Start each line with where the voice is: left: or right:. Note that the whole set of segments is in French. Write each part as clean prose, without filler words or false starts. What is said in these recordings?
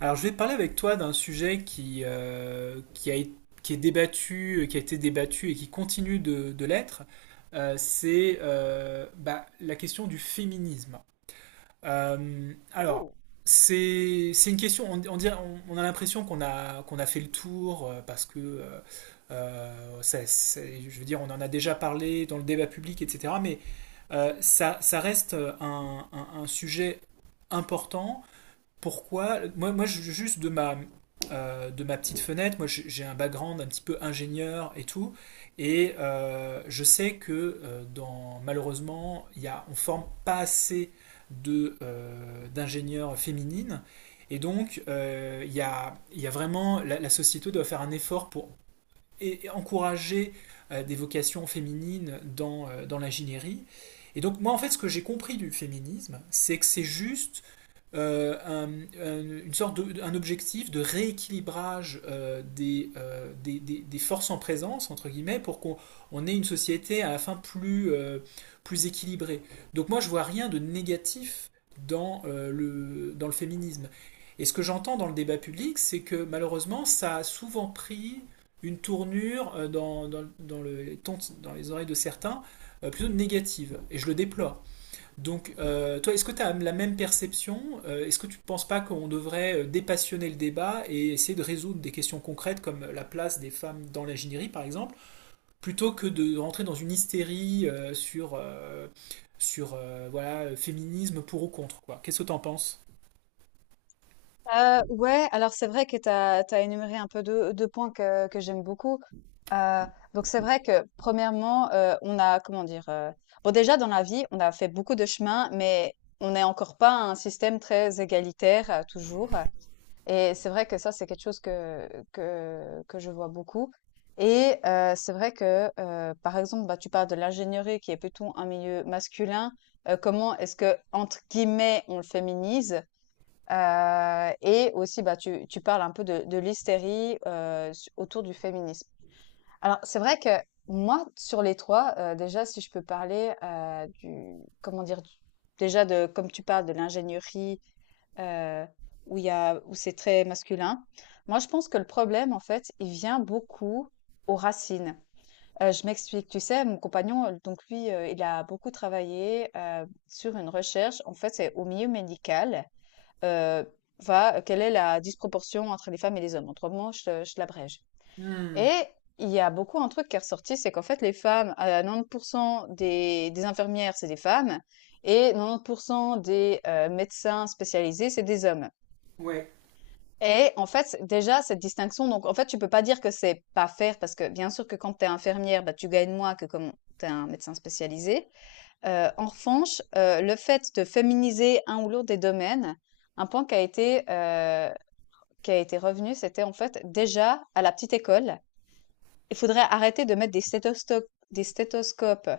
right: Alors, je vais parler avec toi d'un sujet qui est débattu, qui a été débattu et qui continue de l'être. La question du féminisme. Euh, alors,
left: Oh.
right: c'est une question, on a l'impression qu'on a fait le tour, parce que je veux dire, on en a déjà parlé dans le débat public, etc. Mais ça reste un sujet important. Pourquoi? Moi juste de ma petite fenêtre, moi j'ai un background un petit peu ingénieur et tout, et je sais que dans malheureusement il y a, on forme pas assez de d'ingénieurs féminines, et donc il y a vraiment la société doit faire un effort pour encourager des vocations féminines dans dans l'ingénierie. Et donc moi en fait ce que j'ai compris du féminisme, c'est que c'est juste euh, un, une sorte de, un objectif de rééquilibrage, des forces en présence, entre guillemets, pour qu'on on ait une société à la fin plus, plus équilibrée. Donc moi, je vois rien de négatif dans, dans le féminisme. Et ce que j'entends dans le débat public, c'est que malheureusement, ça a souvent pris une tournure, dans les oreilles de certains, plutôt négative. Et je le déplore. Donc, toi, est-ce que tu as la même perception? Est-ce que tu ne penses pas qu'on devrait dépassionner le débat et essayer de résoudre des questions concrètes comme la place des femmes dans l'ingénierie, par exemple, plutôt que de rentrer dans une hystérie, sur, sur voilà, féminisme pour ou contre, quoi. Qu'est-ce que tu en penses?
left: Ouais, alors c'est vrai que tu as énuméré un peu deux, deux points que j'aime beaucoup. Euh, donc c'est vrai que premièrement, on a, comment dire, bon déjà dans la vie, on a fait beaucoup de chemin, mais on n'est encore pas un système très égalitaire, toujours. Et c'est vrai que je vois beaucoup. Et euh, par exemple, bah, tu peux ignorer qu'il y ait plutôt un milieu masculin. Comment est-ce que entrer, on le féminise? Et aussi, bah, tu parles un peu de l'hystérie, su autour du féminisme. Alors, c'est vrai que moi, sur les 3, déjà, si je peux parler, du comment dire? Du déjà de comme tu parles de l'ingénierie, heu, où il y a où c'est très masculin. Moi, je pense que le problème, en fait, il vient beaucoup aux racines. Je m'explique. Tu sais, mon compagnon, donc lui, il a beaucoup travaillé, sur une recherche. En fait, c'est au milieu médical, heu, va quelle est la disproportion entre les femmes et les hommes? En 3 mots, je te l'abrège,
right: Hmm.
left: et il y a beaucoup un truc qui est ressorti, c'est qu'en fait les femmes, à 90 des infirmières, c'est des femmes, et 90 des, médecins spécialisés, c'est des hommes. Et en fait, déjà cette distinction, donc en fait, tu peux pas dire que c'est pas fair, parce que bien sûr que quand tu es infirmière, bah, tu gagnes moins que comme tu es un médecin spécialisé. En revanche, le fait de féminiser un ou l'autre des domaines, un point qui a été revenu, c'était en fait déjà à la petite école, il faudrait arrêter de mettre des des stéthoscopes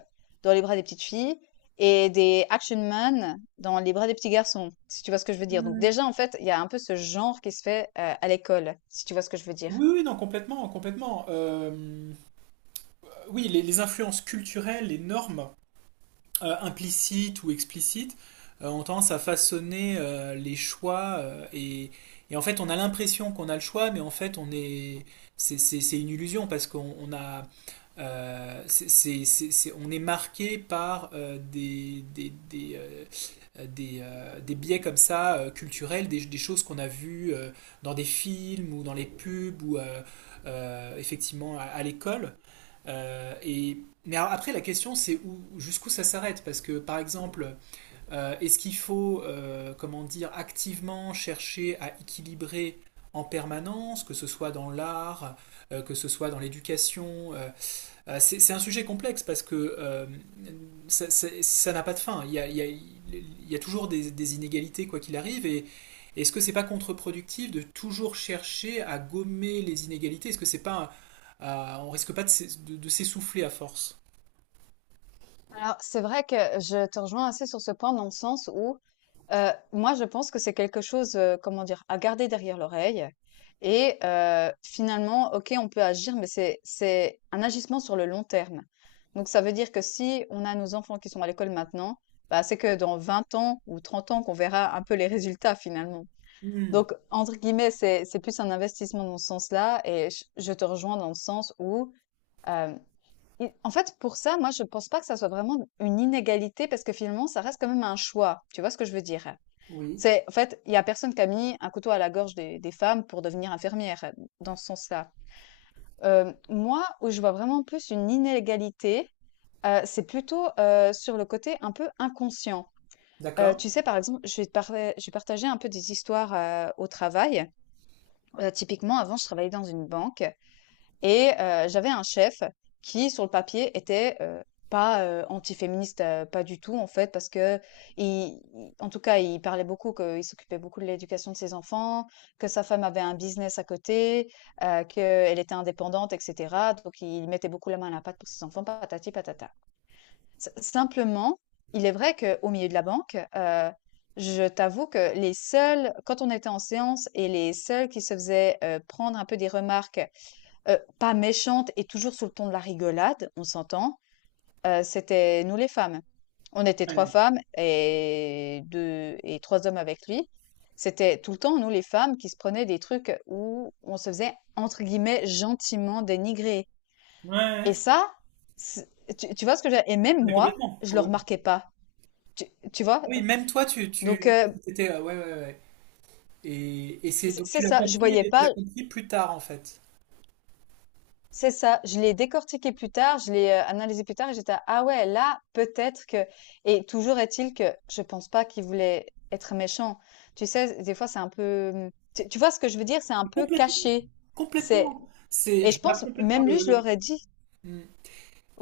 left: dans les bras des petites filles et des action man dans les bras des petits garçons, si tu vois ce que je veux dire. Donc déjà, en fait, il y a un peu ce genre qui se fait, à l'école, si tu vois ce que je veux dire.
right: Oui, oui, non, complètement, complètement. Oui, les influences culturelles, les normes implicites ou explicites ont tendance à façonner, les choix, et en fait on a l'impression qu'on a le choix mais en fait on est c'est une illusion parce qu'on on a, on est marqué par des biais comme ça, culturels, des choses qu'on a vues, dans des films ou dans les pubs ou effectivement à l'école, et mais après la question c'est où jusqu'où ça s'arrête, parce que par exemple, est-ce qu'il faut, comment dire, activement chercher à équilibrer en permanence, que ce soit dans l'art, que ce soit dans l'éducation, c'est un sujet complexe parce que ça n'a pas de fin. Il y a toujours des inégalités quoi qu'il arrive. Et est-ce que c'est pas contre-productif de toujours chercher à gommer les inégalités? Est-ce que c'est pas on risque pas de s'essouffler à force?
left: Alors, c'est vrai que je te rejoins assez sur ce point dans le sens où, moi, je pense que c'est quelque chose, comment dire, à garder derrière l'oreille. Et finalement, ok, on peut agir, mais c'est un agissement sur le long terme. Donc, ça veut dire que si on a nos enfants qui sont à l'école maintenant, bah, c'est que dans 20 ans ou 30 ans qu'on verra un peu les résultats finalement.
right: Hmm,
left: Donc, entre guillemets, c'est plus un investissement dans ce sens-là. Et je te rejoins dans le sens où, euh, et en fait, pour ça, moi, je pense pas que ça soit vraiment une inégalité parce que finalement, ça reste quand même un choix. Tu vois ce que je veux dire?
right: oui,
left: C'est, en fait, il y a personne qui a mis un couteau à la gorge des femmes pour devenir infirmière dans ce sens-là. Moi, où je vois vraiment plus une inégalité, c'est plutôt sur le côté un peu inconscient.
right: d'accord.
left: Tu sais, par exemple, je vais partager un peu des histoires, au travail. Typiquement, avant, je travaillais dans une banque, et j'avais un chef qui, sur le papier, était, pas antiféministe, pas du tout en fait, parce que en tout cas, il parlait beaucoup qu'il s'occupait beaucoup de l'éducation de ses enfants, que sa femme avait un business à côté, qu'elle était indépendante, etc. Donc, il mettait beaucoup la main à la pâte pour ses enfants, patati patata. Simplement, il est vrai qu'au milieu de la banque, je t'avoue que les seuls, quand on était en séance, et les seuls qui se faisaient, prendre un peu des remarques, pas méchante et toujours sous le ton de la rigolade, on s'entend, c'était nous les femmes. On était 3
right: Ouais,
left: femmes et 2 et 3 hommes avec lui. C'était tout le temps nous les femmes qui se prenaient des trucs où on se faisait entre guillemets «gentiment dénigrer»,
right: ouais, ouais.
left: et ça, c'est tu vois ce que je… Et même
right: Mais
left: moi,
right: complètement,
left: je le
right: complètement.
left: remarquais pas. Tu tu vois?
right: Ah oui, même toi,
left: donc heu,
right: t'étais, ouais, ouais, ouais. Et c'est
left: c'est
right: donc
left: c'est ça, je voyais
right: tu l'as
left: pas.
right: compris plus tard en fait.
left: C'est ça, je l'ai décortiqué plus tard, je l'ai, analysé plus tard et j'étais: «Ah ouais, là, peut-être que…» Et toujours est-il que je pense pas qu'il voulait être méchant. Tu sais, des fois, c'est un peu, tu vois ce que je veux dire? C'est un
right: Mais
left: peu
right: complètement,
left: caché. C'est
right: complètement. C'est,
left: et
right: je
left: je
right: vois
left: pense
right: complètement
left: même lui, je
right: le truc.
left: l'aurais dit.
right: Mm.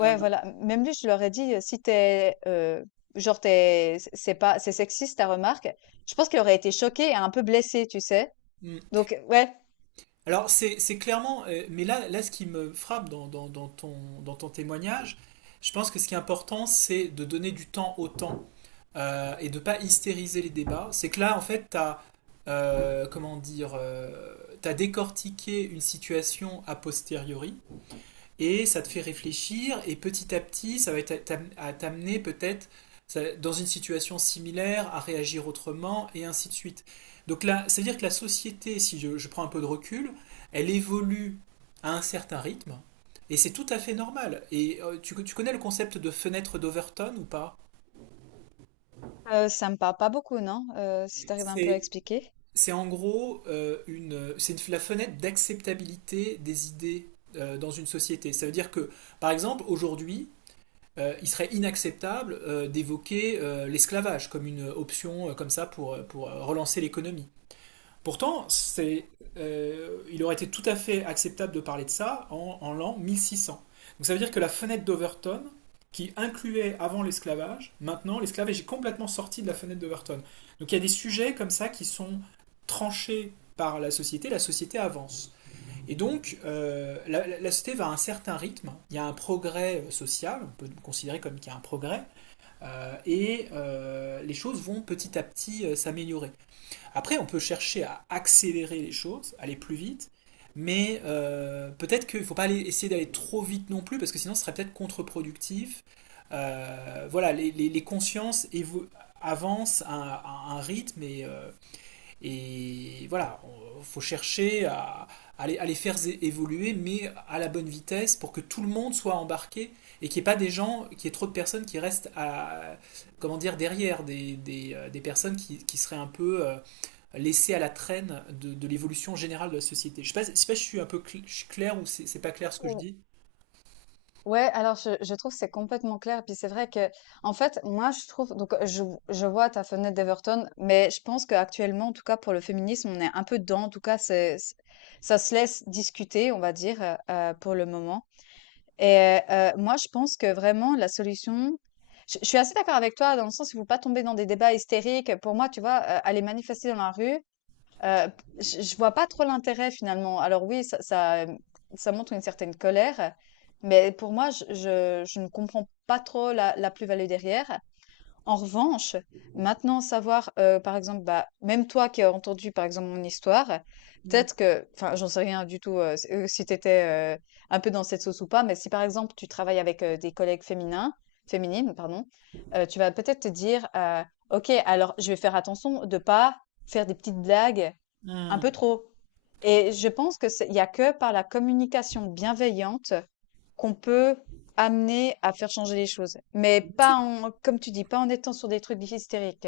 right: Euh,
left: voilà, même lui, je l'aurais dit, «Si genre, t'es c'est pas c'est sexiste ta remarque», je pense qu'il aurait été choqué et un peu blessé, tu sais?
right: mm.
left: Donc ouais,
right: Alors c'est clairement, mais là, là, ce qui me frappe dans ton témoignage, je pense que ce qui est important, c'est de donner du temps au temps, et de pas hystériser les débats. C'est que là, en fait, t'as comment dire, t'as décortiqué une situation a posteriori. Et ça te fait réfléchir et petit à petit ça va être à t'amener peut-être dans une situation similaire à réagir autrement et ainsi de suite. Donc là, c'est-à-dire que la société, si je prends un peu de recul, elle évolue à un certain rythme et c'est tout à fait normal. Et tu connais le concept de fenêtre d'Overton ou pas?
left: ça me parle pas beaucoup, non? Si tu arrives un peu à
right: C'est
left: expliquer?
right: c'est en gros, la fenêtre d'acceptabilité des idées dans une société. Ça veut dire que, par exemple, aujourd'hui, il serait inacceptable d'évoquer l'esclavage comme une option, comme ça pour, relancer l'économie. Pourtant, il aurait été tout à fait acceptable de parler de ça en l'an 1600. Donc ça veut dire que la fenêtre d'Overton, qui incluait avant l'esclavage, maintenant l'esclavage est complètement sorti de la fenêtre d'Overton. Donc il y a des sujets comme ça qui sont tranchés par la société avance. Et donc, la société va à un certain rythme, il y a un progrès, social, on peut considérer comme qu'il y a un progrès, les choses vont petit à petit s'améliorer. Après, on peut chercher à accélérer les choses, aller plus vite, mais peut-être qu'il ne faut pas aller, essayer d'aller trop vite non plus, parce que sinon ce serait peut-être contre-productif. Voilà, les consciences avancent à un rythme et voilà, faut chercher à, à les faire évoluer, mais à la bonne vitesse pour que tout le monde soit embarqué et qu'il n'y ait pas des gens, qu'il y ait trop de personnes qui restent comment dire, derrière, des personnes qui seraient un peu, laissées à la traîne de l'évolution générale de la société. Je sais pas si je suis un peu je suis clair ou c'est pas clair ce que je dis.
left: Ouais, alors je trouve que c'est complètement clair. Puis c'est vrai que, en fait, moi je trouve, donc je vois ta fenêtre d'Everton, mais je pense qu'actuellement, en tout cas pour le féminisme, on est un peu dedans. En tout cas, ça se laisse discuter, on va dire, pour le moment. Et moi, je pense que vraiment la solution, je suis assez d'accord avec toi dans le sens où il faut pas tomber dans des débats hystériques. Pour moi, tu vois, aller manifester dans la rue. Heu, je vois pas trop l'intérêt finalement. Alors oui, ça montre une certaine colère, mais pour moi, je ne comprends pas trop la plus-value derrière. En revanche, maintenant savoir, par exemple, bah, même toi qui as entendu, par exemple, mon histoire,
right: Mm,
left: peut-être que enfin, j'en sais rien du tout, s si t'étais étais, un peu dans cette sauce ou pas, mais si par exemple, tu travailles avec, des collègues féminins féminines, pardon, tu vas peut-être te dire, «OK, alors je vais faire attention de pas faire des petites blagues un
right: mm.
left: peu trop, et je pense que c'est il y a que par la communication bienveillante qu'on peut amener à faire changer les choses. Mais pas en, comme tu dis, pas en étant sur des trucs hystériques.»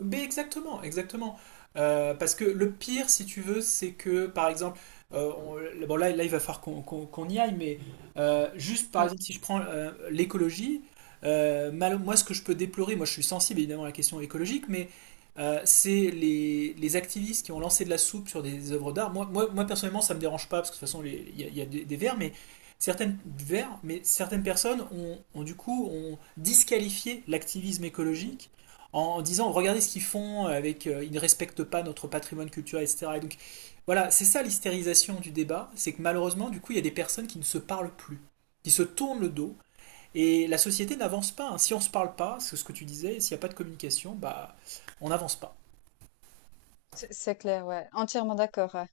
right: Mais exactement, exactement. Parce que le pire, si tu veux, c'est que, par exemple, bon, il va falloir qu'on y aille, mais juste, par
left: Mm.
right: exemple, si je prends l'écologie, moi, ce que je peux déplorer, moi, je suis sensible évidemment à la question écologique, mais c'est les activistes qui ont lancé de la soupe sur des œuvres d'art. Moi, personnellement, ça me dérange pas, parce que de toute façon, il y a des vers, mais certaines personnes du coup ont disqualifié l'activisme écologique en disant, regardez ce qu'ils font avec, ils ne respectent pas notre patrimoine culturel, etc. Et donc voilà, c'est ça, l'hystérisation du débat, c'est que malheureusement du coup il y a des personnes qui ne se parlent plus, qui se tournent le dos, et la société n'avance pas, hein. Si on ne se parle pas, c'est ce que tu disais, s'il n'y a pas de communication, bah, on n'avance pas.
left: C'est clair, ouais. Entièrement d'accord. Ouais.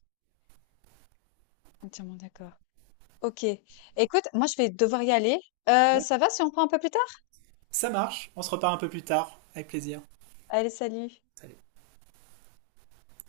left: Entièrement d'accord. Ok. Écoute, moi, je vais devoir y aller.
right: Ouais.
left: Ça va si on prend un peu plus tard?
right: Ça marche, on se repart un peu plus tard avec plaisir.
left: Allez, salut.
right: Salut.